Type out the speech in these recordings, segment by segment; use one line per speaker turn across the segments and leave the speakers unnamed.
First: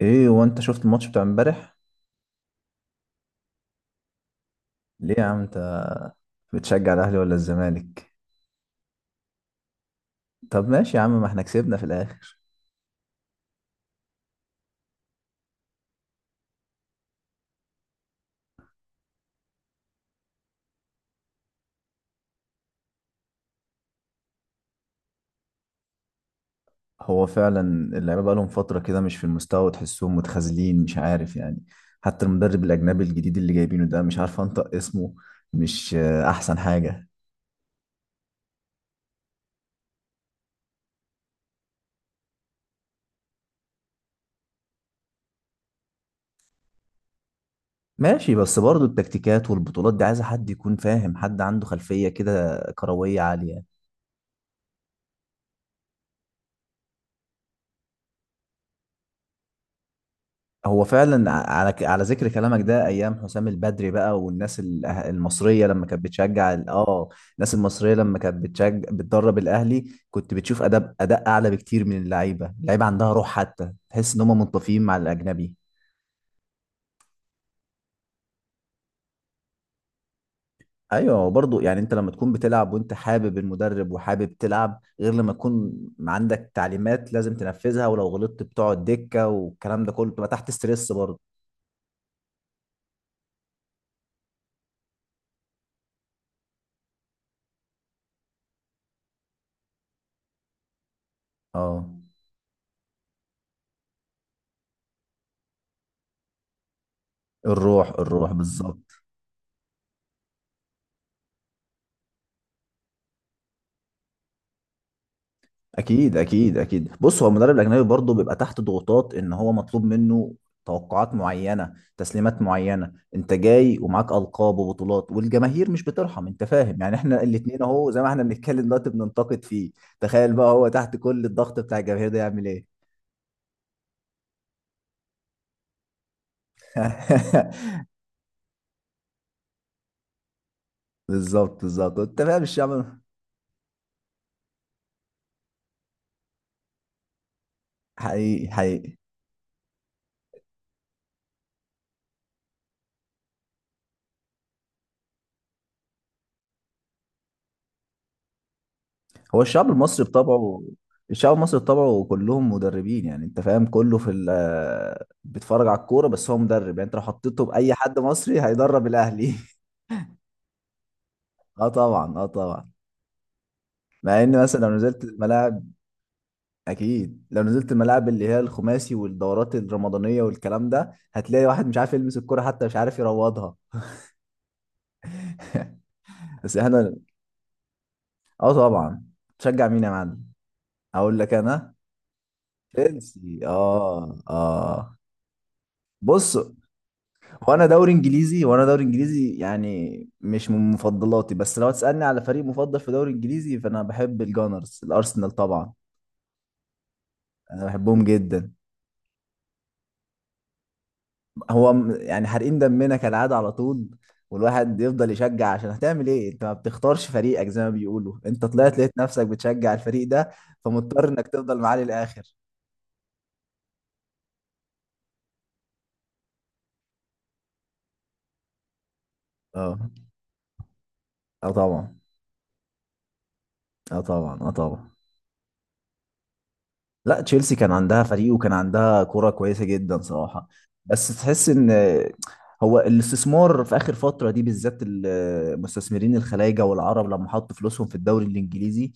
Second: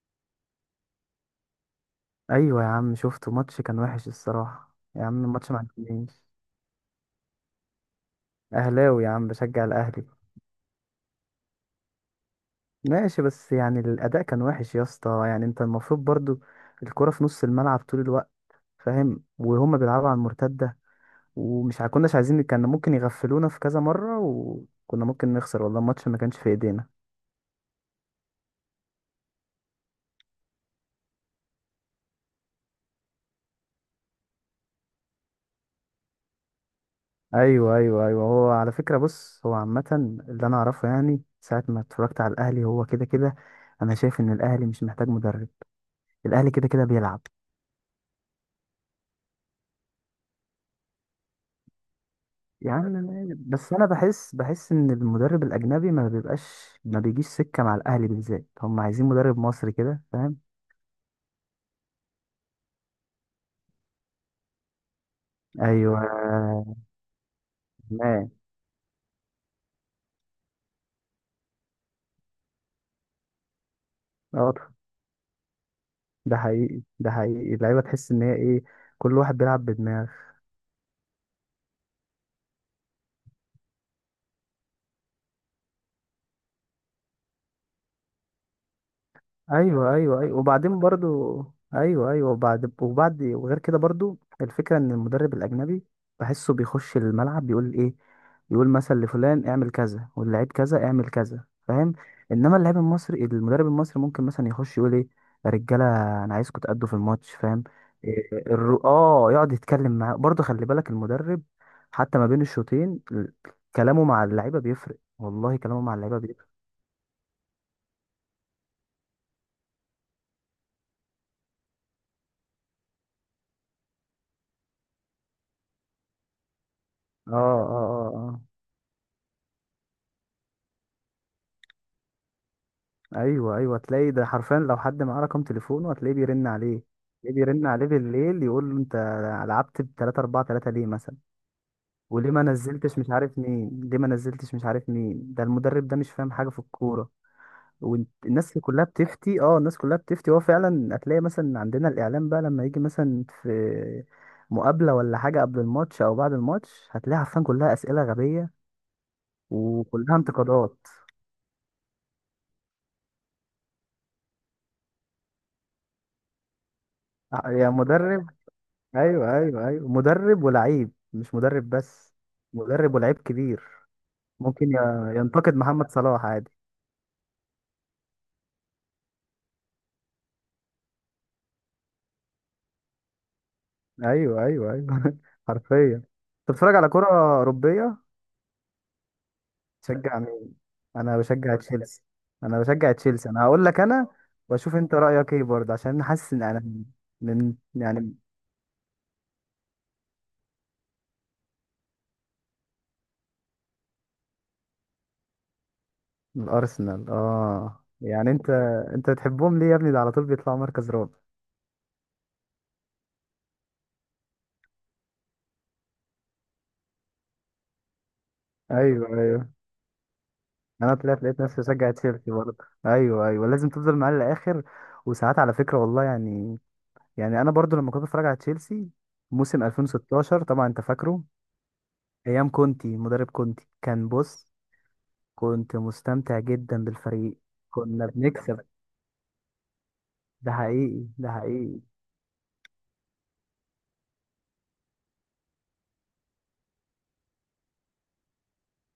ايه وانت شفت الماتش بتاع امبارح؟
ايوه يا عم، شفته. ماتش كان وحش الصراحه، يا
ليه يا
عم.
عم
الماتش ما
انت
عجبنيش.
بتشجع الاهلي ولا الزمالك؟
اهلاوي يا عم، بشجع الاهلي.
طب ماشي يا عم ما احنا كسبنا في الاخر.
ماشي، بس يعني الاداء كان وحش يا اسطى. يعني انت المفروض برضو الكرة في نص الملعب طول الوقت، فاهم؟ وهما بيلعبوا على المرتده. ومش كناش عايزين. كان ممكن يغفلونا في كذا مره، وكنا ممكن نخسر. والله الماتش ما كانش في ايدينا.
هو فعلا. اللعيبه بقالهم فتره كده مش في المستوى وتحسهم متخاذلين، مش عارف يعني. حتى المدرب الاجنبي الجديد اللي جايبينه ده مش عارف انطق اسمه. مش احسن حاجه.
ايوه، ايوه، ايوه. هو على فكره، بص، هو عامه، اللي انا اعرفه، يعني ساعه ما اتفرجت على الاهلي هو كده كده. انا شايف ان الاهلي مش محتاج مدرب. الاهلي كده كده بيلعب.
ماشي، بس برضه التكتيكات والبطولات دي عايزه حد يكون فاهم، حد عنده خلفيه كده
يا عم
كرويه
ماشي. بس
عاليه.
انا بحس ان المدرب الاجنبي ما بيبقاش، ما بيجيش سكه مع الاهلي بالذات. هم عايزين مدرب مصري، كده فاهم؟
هو فعلا، على ذكر كلامك ده ايام حسام البدري بقى، والناس ال- أه، المصريه لما
ايوه.
كانت بتشجع الناس المصريه لما
ما.
كانت بتشجع بتدرب الاهلي، كنت بتشوف اداء اعلى بكتير. من اللعيبه، اللعيبه عندها روح، حتى تحس ان هم
اه.
منطفيين مع الاجنبي.
ده حقيقي، ده حقيقي. اللعيبه تحس ان هي ايه، كل واحد بيلعب بدماغه.
ايوه، برضو يعني انت لما تكون بتلعب وانت حابب المدرب وحابب تلعب، غير لما تكون عندك تعليمات لازم تنفذها، ولو غلطت بتقعد دكه، والكلام ده
ايوه،
كله
ايوه،
بتبقى
ايوه،
تحت
وبعدين
ستريس برضو.
برضو. ايوه، ايوه، وبعد وغير كده، برضو الفكره ان المدرب الاجنبي بحسه بيخش الملعب بيقول ايه؟ يقول مثلا لفلان اعمل كذا، واللعيب كذا اعمل كذا،
اه،
فاهم؟ انما اللاعب المصري المدرب المصري ممكن مثلا يخش يقول ايه؟ يا رجاله، انا عايزكم تأدوا في الماتش، فاهم؟
الروح الروح
إيه الر...
بالظبط.
اه يقعد يتكلم معاه برضو. خلي بالك المدرب، حتى ما بين الشوطين كلامه مع اللعيبه بيفرق، والله كلامه مع
اكيد
اللعيبه بيفرق.
اكيد اكيد، بص، هو المدرب الاجنبي برضه بيبقى تحت ضغوطات، ان هو مطلوب منه توقعات معينه، تسليمات معينه، انت جاي ومعاك القاب وبطولات، والجماهير مش بترحم، انت فاهم يعني، احنا
اه،
الاتنين اهو زي ما
اه،
احنا
اه.
بنتكلم دلوقتي بننتقد فيه. تخيل بقى هو تحت كل الضغط بتاع الجماهير ده، يعمل ايه؟
ايوه، ايوه. تلاقي ده حرفيا، لو حد معاه رقم تليفونه هتلاقيه بيرن عليه. تلاقيه بيرن عليه بالليل، يقول له انت لعبت ب 3 4 3 ليه مثلا؟
بالظبط بالظبط، انت
وليه
فاهم
ما
الشعب.
نزلتش مش عارف مين، ليه ما نزلتش مش عارف مين، ده المدرب ده مش فاهم حاجه في الكوره.
حقيقي
والناس كلها
حقيقي.
بتفتي، الناس كلها بتفتي. هو فعلا هتلاقي مثلا عندنا الاعلام بقى، لما يجي مثلا في مقابله ولا حاجه قبل الماتش او بعد الماتش، هتلاقي عارفين، كلها اسئله غبيه
هو الشعب المصري
وكلها
بطبعه
انتقادات.
الشعب المصري بطبعه كلهم مدربين، يعني انت فاهم، كله في ال بيتفرج على الكوره، بس هو مدرب، يعني انت لو حطيته
يا
باي حد
مدرب.
مصري هيدرب الاهلي.
ايوه، ايوه، ايوه، مدرب ولعيب، مش
اه
مدرب بس.
طبعا اه طبعا.
مدرب ولعيب كبير.
مع ان مثلا
ممكن
لو نزلت
ينتقد
الملاعب،
محمد صلاح عادي.
اكيد لو نزلت الملاعب اللي هي الخماسي والدورات الرمضانيه والكلام ده، هتلاقي واحد مش عارف يلمس الكوره، حتى مش عارف يروضها.
ايوه، ايوه، ايوه. حرفيا.
بس
تتفرج على
احنا،
كرة أوروبية.
اه طبعا. تشجع مين يا
تشجع
معلم؟
مين؟
اقول
انا
لك
بشجع
انا؟
تشيلسي. انا بشجع تشيلسي.
تشيلسي،
انا هقول لك انا،
اه
واشوف انت
اه.
رأيك ايه برضه، عشان حاسس
بص،
ان انا
هو
من،
انا دوري
يعني،
انجليزي، وانا دوري انجليزي يعني مش من مفضلاتي، بس لو تسالني على فريق مفضل في دوري انجليزي فانا بحب الجانرز، الارسنال طبعا.
من الارسنال.
انا
اه،
بحبهم
يعني انت،
جدا.
انت بتحبهم ليه يا ابني؟ ده على طول بيطلعوا مركز رابع.
يعني حارقين دمنا كالعاده على طول، والواحد يفضل يشجع، عشان هتعمل ايه، انت ما بتختارش فريقك، زي ما بيقولوا انت طلعت لقيت
ايوه،
نفسك
ايوه،
بتشجع الفريق ده،
انا
فمضطر
طلعت
انك
لقيت
تفضل
نفسي
معاه
بشجع
للاخر.
تشيلسي برضه. ايوه، ايوه، لازم تفضل معاه للاخر. وساعات على فكره والله، يعني انا برضه لما كنت بتفرج على تشيلسي موسم
اه،
2016، طبعا انت فاكره.
اه طبعا
ايام كونتي، مدرب كونتي
اه
كان،
طبعا
بص،
اه طبعا.
كنت مستمتع جدا
لا،
بالفريق.
تشيلسي كان عندها
كنا
فريق وكان
بنكسب.
عندها كرة كويسة جدا صراحة.
ده حقيقي،
بس
ده
تحس ان،
حقيقي.
هو الاستثمار في اخر فترة دي بالذات، المستثمرين الخلايجة والعرب لما حطوا فلوسهم في الدوري الانجليزي،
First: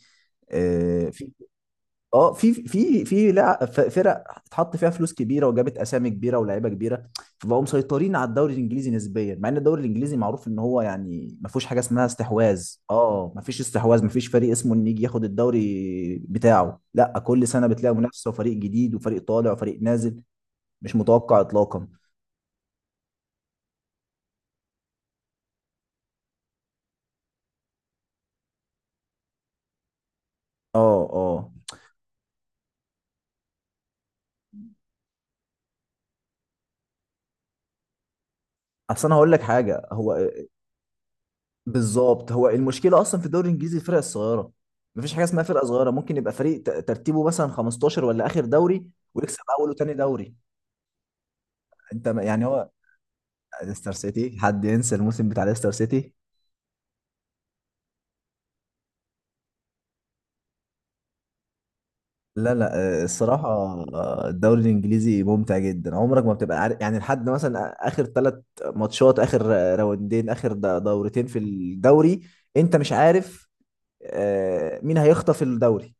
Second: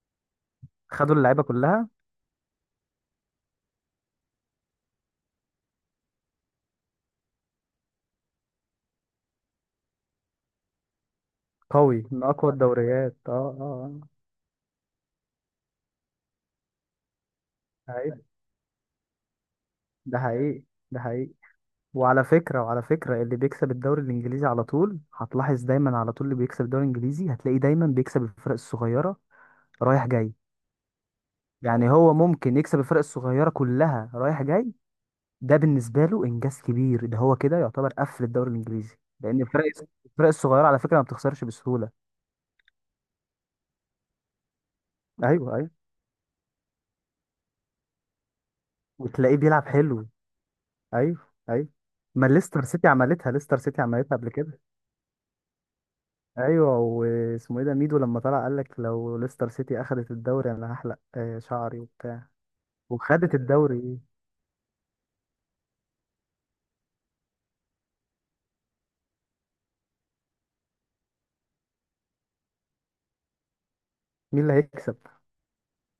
آه،
خدوا
في
اللعيبه كلها.
اه، في فرق اتحط فيها فلوس كبيره، وجابت اسامي كبيره ولاعيبه كبيره، فبقوا مسيطرين على الدوري الانجليزي نسبيا، مع ان الدوري الانجليزي معروف ان هو يعني ما فيهوش حاجه
قوي،
اسمها
من اقوى
استحواذ،
الدوريات.
ما
اه،
فيش
اه.
استحواذ، ما فيش فريق اسمه ان يجي ياخد الدوري بتاعه، لا، كل سنه
آه.
بتلاقي
حقيقي.
منافسه وفريق جديد وفريق طالع وفريق
ده
نازل.
حقيقي،
مش
ده حقيقي.
متوقع اطلاقا.
وعلى فكرة، اللي بيكسب الدوري الإنجليزي على طول، هتلاحظ دايما على طول اللي بيكسب الدوري الإنجليزي هتلاقيه دايما بيكسب الفرق الصغيرة رايح جاي.
اه اه.
يعني هو ممكن يكسب الفرق الصغيرة كلها رايح جاي، ده بالنسبة له إنجاز كبير. ده هو كده يعتبر قفل الدوري الإنجليزي،
اصل انا هقول لك
لأن
حاجه،
الفرق
هو
الصغيرة على فكرة ما بتخسرش بسهولة.
بالظبط، هو المشكله اصلا في الدوري الانجليزي الفرق الصغيره، مفيش حاجه اسمها
ايوه،
فرقه
ايوه،
صغيره، ممكن يبقى فريق ترتيبه مثلا 15 ولا اخر دوري،
وتلاقيه
ويكسب
بيلعب
اول وتاني
حلو.
دوري.
ايوه، ايوه،
انت ما-
ما
يعني
ليستر
هو،
سيتي عملتها، ليستر سيتي
ليستر
عملتها قبل
سيتي،
كده.
حد ينسى الموسم بتاع ليستر سيتي؟
ايوه، واسمه ايه ده، ميدو، لما طلع قال لك لو ليستر سيتي اخذت الدوري انا هحلق شعري وبتاع،
لا لا.
وخدت
الصراحه،
الدوري.
الدوري الانجليزي ممتع جدا، عمرك ما بتبقى عارف، يعني لحد مثلا اخر ثلاث ماتشات، اخر راوندين، اخر دورتين في الدوري، انت مش عارف
مين اللي هيكسب؟
مين هيخطف الدوري،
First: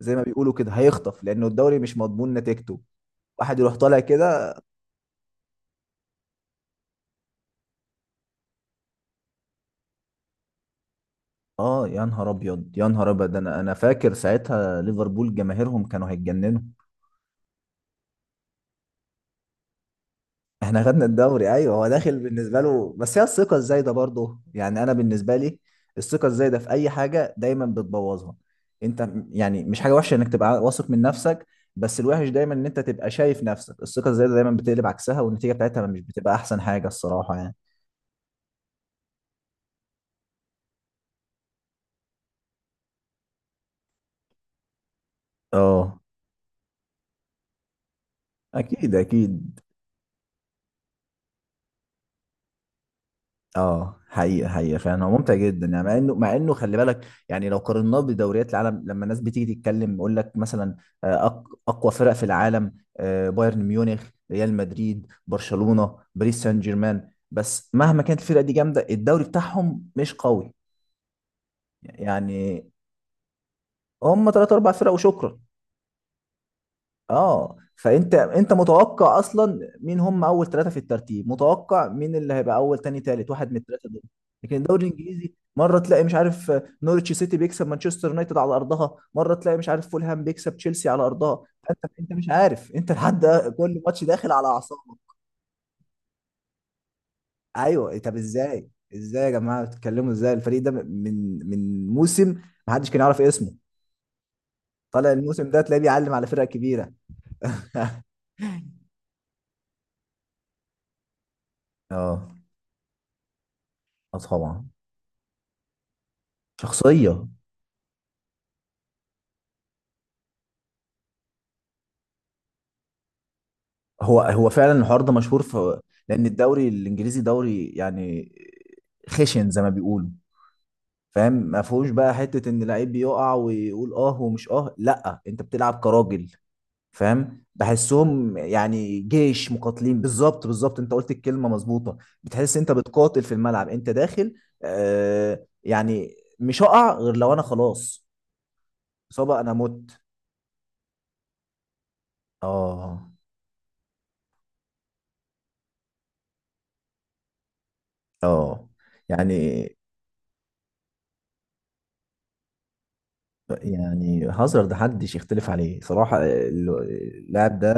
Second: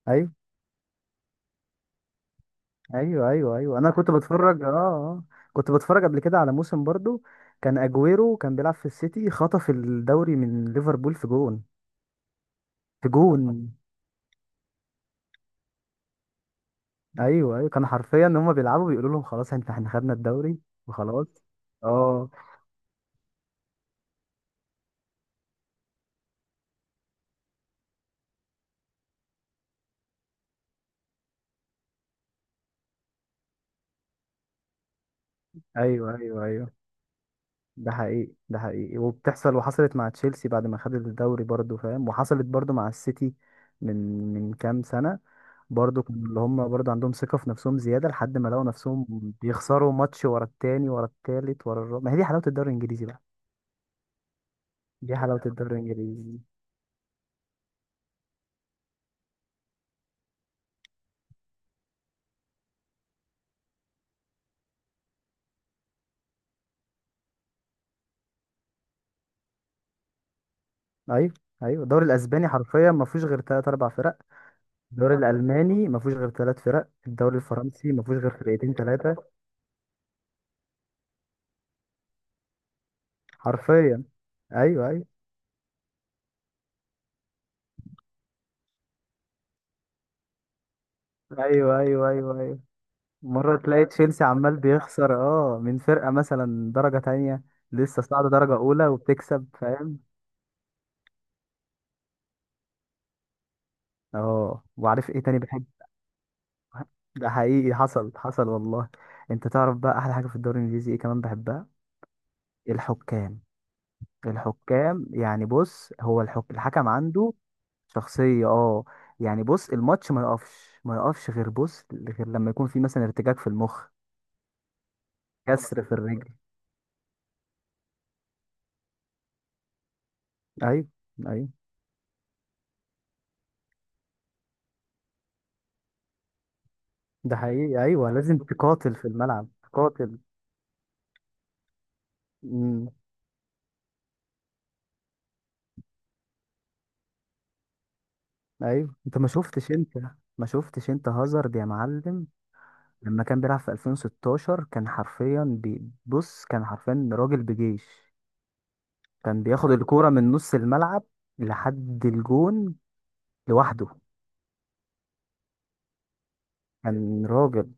زي ما
ايوه،
بيقولوا كده هيخطف، لانه الدوري مش مضمون نتيجته.
ايوه، ايوه،
واحد يروح
ايوه، انا
طالع
كنت
كده.
بتفرج اه آه. كنت بتفرج قبل كده على موسم برضو. كان اجويرو كان بيلعب في السيتي، خطف الدوري من ليفربول في جون،
اه، يا نهار ابيض يا
في
نهار ابيض، ده انا
جون.
انا فاكر ساعتها ليفربول جماهيرهم كانوا هيتجننوا.
ايوه، ايوه، كان حرفيا ان هم بيلعبوا بيقولوا لهم خلاص، احنا خدنا الدوري
احنا خدنا
وخلاص.
الدوري، ايوه، هو داخل
اه.
بالنسبه له، بس هي الثقه الزايده برضه، يعني انا بالنسبه لي الثقه الزايده في اي حاجه دايما بتبوظها. يعني مش حاجه وحشه انك تبقى واثق من نفسك، بس الوحش دايما ان انت تبقى شايف نفسك، الثقه الزايده دايما بتقلب عكسها، والنتيجه بتاعتها مش
ايوه،
بتبقى
ايوه،
احسن
ايوه،
حاجه الصراحه يعني.
ده حقيقي، ده حقيقي. وحصلت مع تشيلسي بعد ما خد الدوري برضو، فاهم؟ وحصلت برضو مع السيتي من من كام سنة.
اه
برضو كانوا، اللي هم برضو عندهم ثقة في نفسهم زيادة، لحد ما لقوا
اكيد
نفسهم
اكيد.
بيخسروا ماتش ورا التاني ورا التالت ورا الرابع. ما هي دي حلاوة الدوري الإنجليزي بقى.
اه حقيقة حقيقة، فعلا هو
دي
ممتع
حلاوة
جدا،
الدوري
يعني مع انه مع
الإنجليزي.
انه خلي بالك، يعني لو قارناه بدوريات العالم، لما الناس بتيجي تتكلم يقول لك مثلا آه، اقوى فرق في العالم، بايرن ميونخ، ريال مدريد، برشلونة، باريس سان جيرمان، بس مهما كانت الفرق دي جامدة، الدوري بتاعهم مش قوي.
أيوه، أيوه، الدوري الأسباني
يعني
حرفيا ما فيهوش غير تلات أربع فرق.
هم ثلاث اربع فرق
الدوري
وشكرا.
الألماني ما فيهوش غير تلات فرق. الدوري
اه،
الفرنسي ما
فانت
فيهوش غير
انت
فرقتين تلاتة.
متوقع اصلا مين هم اول ثلاثه في الترتيب، متوقع مين اللي هيبقى اول، تاني، تالت، واحد من الثلاثه دول.
حرفيا.
لكن الدوري
أيوه، أيوه،
الانجليزي مره تلاقي مش عارف نورتش سيتي بيكسب مانشستر يونايتد على ارضها، مره تلاقي مش عارف فولهام بيكسب تشيلسي على ارضها، فانت
أيوه، أيوه،
انت مش
أيوه،
عارف، انت لحد
مرة
كل
تلاقي
ماتش
تشيلسي
داخل على
عمال
اعصابك.
بيخسر من فرقة مثلا درجة تانية
ايوه،
لسه
طب
صاعدة درجة
ازاي؟
أولى
ازاي يا
وبتكسب،
جماعه
فاهم؟
بتتكلموا ازاي، الفريق ده من موسم ما حدش كان يعرف اسمه،
اه. وعارف
طالع
ايه تاني
الموسم ده
بحب؟
تلاقيه بيعلم على فرق كبيره.
ده حقيقي، حصل حصل والله. انت تعرف بقى أحلى حاجة في الدوري الإنجليزي ايه كمان بحبها؟
اه،
الحكام.
آه طبعا.
الحكام يعني، بص، هو الحكم
شخصيه.
عنده شخصية. اه، يعني بص، الماتش ما يقفش غير، بص، غير لما يكون في مثلا ارتجاج في المخ،
هو فعلا الحوار ده مشهور، في،
كسر في
لان
الرجل.
الدوري الانجليزي دوري يعني خشن زي ما بيقولوا،
ايوه،
فاهم،
ايوه،
ما فيهوش بقى حته ان لعيب بيقع ويقول اه ومش اه، لا، انت بتلعب كراجل،
ده
فاهم،
حقيقي. ايوه،
بحسهم
لازم تقاتل
يعني
في الملعب،
جيش مقاتلين.
تقاتل.
بالظبط بالظبط، انت قلت الكلمه مظبوطه. بتحس انت
امم
بتقاتل في الملعب، انت داخل، آه، يعني مش هقع غير لو انا خلاص
ايوه. انت ما
اصابه انا
شفتش انت
مت.
ما شفتش انت هازارد يا معلم،
اه
لما كان بيلعب في 2016؟ كان حرفيا راجل بجيش.
اه.
كان
يعني
بياخد الكوره من نص الملعب لحد الجون لوحده.
يعني هازارد محدش يختلف عليه صراحة،
كان
اللاعب
راجل.
ده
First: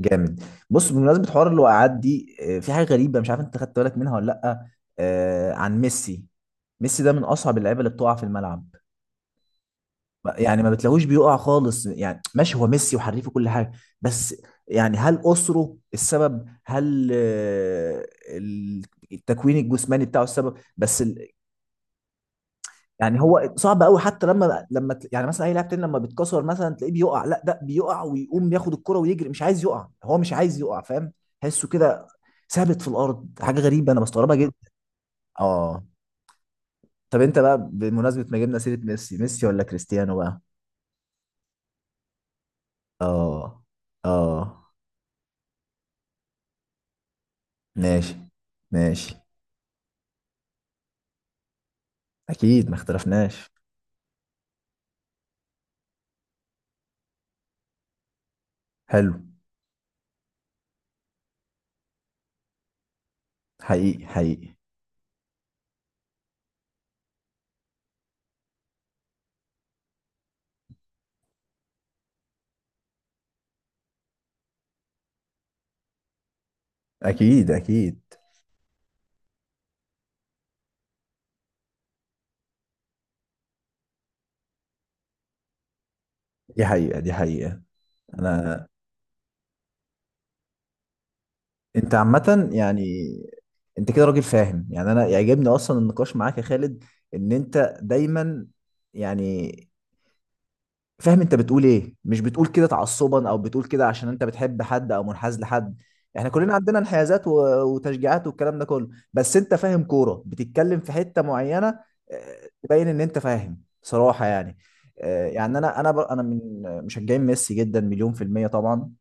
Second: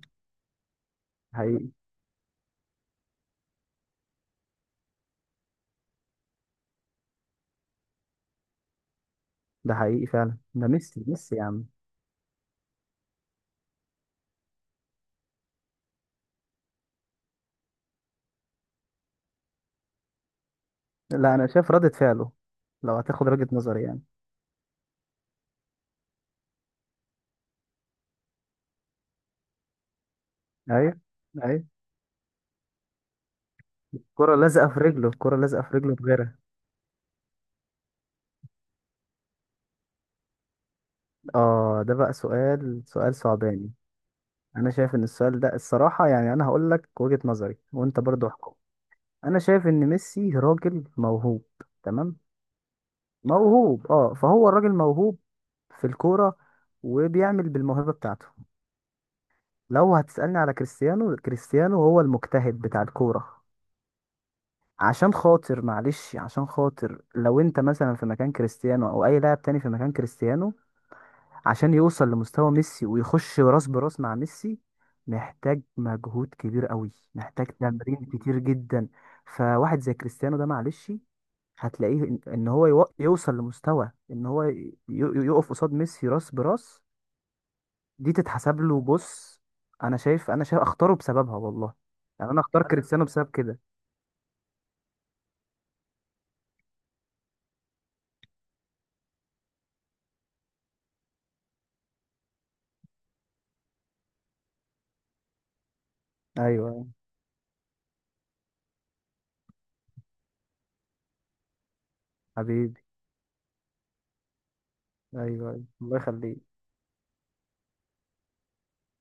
جامد. بص، بمناسبة حوار
حقيقي،
الوقعات دي، في حاجة غريبة مش عارف انت خدت بالك منها ولا لأ، عن ميسي. ميسي ده من أصعب اللعيبة اللي بتقع في الملعب.
ده حقيقي فعلا.
يعني
ده
ما بتلاقوش
ميسي،
بيقع
ميسي يا عم.
خالص، يعني ماشي هو ميسي وحريف وكل حاجة، بس يعني هل أسره السبب، هل التكوين الجسماني بتاعه السبب،
لا، انا شايف ردة فعله، لو
يعني
هتاخد وجهة
هو صعب
نظري
قوي،
يعني.
حتى لما يعني مثلا اي لاعب تاني لما بيتكسر مثلا تلاقيه بيقع، لا ده بيقع ويقوم ياخد الكرة ويجري، مش عايز يقع، هو مش عايز يقع،
ايوه،
فاهم،
ايوه،
تحسه كده ثابت في الارض، حاجه غريبه انا بستغربها
الكرة
جدا.
لازقة في رجله، الكرة لازقة في
اه،
رجله بغيرها.
طب انت بقى بمناسبه ما جبنا سيره ميسي ولا كريستيانو بقى؟
اه، ده بقى سؤال، سؤال
اه
صعباني.
اه.
انا شايف ان السؤال ده، الصراحه يعني، انا هقول لك وجهه نظري وانت
ماشي
برضو احكم.
ماشي.
انا شايف ان ميسي راجل موهوب. تمام؟
اكيد ما اختلفناش.
موهوب اه، فهو الراجل موهوب في الكوره، وبيعمل بالموهبه بتاعته.
حلو.
لو هتسالني على كريستيانو، كريستيانو هو المجتهد بتاع الكوره.
حقيقي حقيقي.
عشان خاطر، لو انت مثلا في مكان كريستيانو او اي لاعب تاني في مكان كريستيانو، عشان يوصل لمستوى ميسي ويخش راس براس مع ميسي، محتاج مجهود كبير قوي، محتاج
اكيد
تمرين
اكيد.
كتير جدا. فواحد زي كريستيانو ده، معلش، هتلاقيه ان هو يوصل لمستوى ان هو يقف قصاد ميسي راس
دي
براس.
حقيقة دي حقيقة.
دي تتحسب
انا،
له. بص، انا شايف اختاره بسببها والله.
انت
يعني انا
عامة
اختار
يعني،
كريستيانو بسبب كده.
انت كده راجل فاهم، يعني انا يعجبني اصلا النقاش معاك يا خالد، ان انت دايما، يعني، فاهم انت بتقول ايه، مش بتقول كده تعصبا، او بتقول كده عشان انت بتحب حد او منحاز لحد، احنا كلنا عندنا
ايوه.
انحيازات و- وتشجيعات والكلام ده كله، بس انت فاهم كورة، بتتكلم في حتة معينة، اه،
حبيبي.
تبين ان انت فاهم صراحة يعني.
ايوه.
اه، يعني
أيوة.
انا انا
الله
بر- انا
يخليك.
من مشجعين ميسي جدا، مليون في المية طبعا.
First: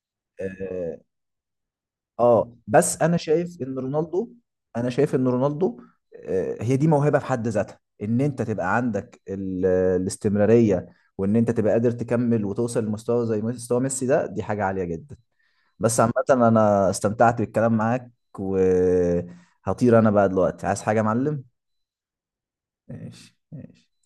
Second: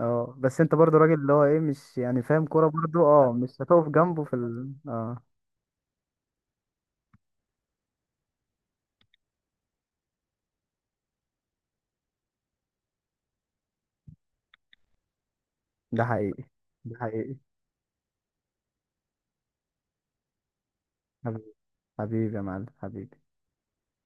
اه، بس انت برضو
آه،
راجل اللي هو ايه، مش يعني فاهم
اه،
كوره
بس
برضو،
انا
اه،
شايف
مش
ان
هتقف جنبه
رونالدو،
في ال...
انا شايف
اه
ان رونالدو، هي دي موهبه في حد ذاتها، ان انت تبقى عندك الاستمراريه، وان انت تبقى قادر تكمل وتوصل لمستوى زي مستوى ميسي، ده دي حاجه عاليه جدا، بس
ده
عامه
حقيقي،
انا
ده حقيقي.
استمتعت بالكلام معاك، وهطير انا بقى دلوقتي، عايز حاجه يا معلم؟
حبيبي. حبيبي يا معلم. حبيبي.
ماشي ماشي.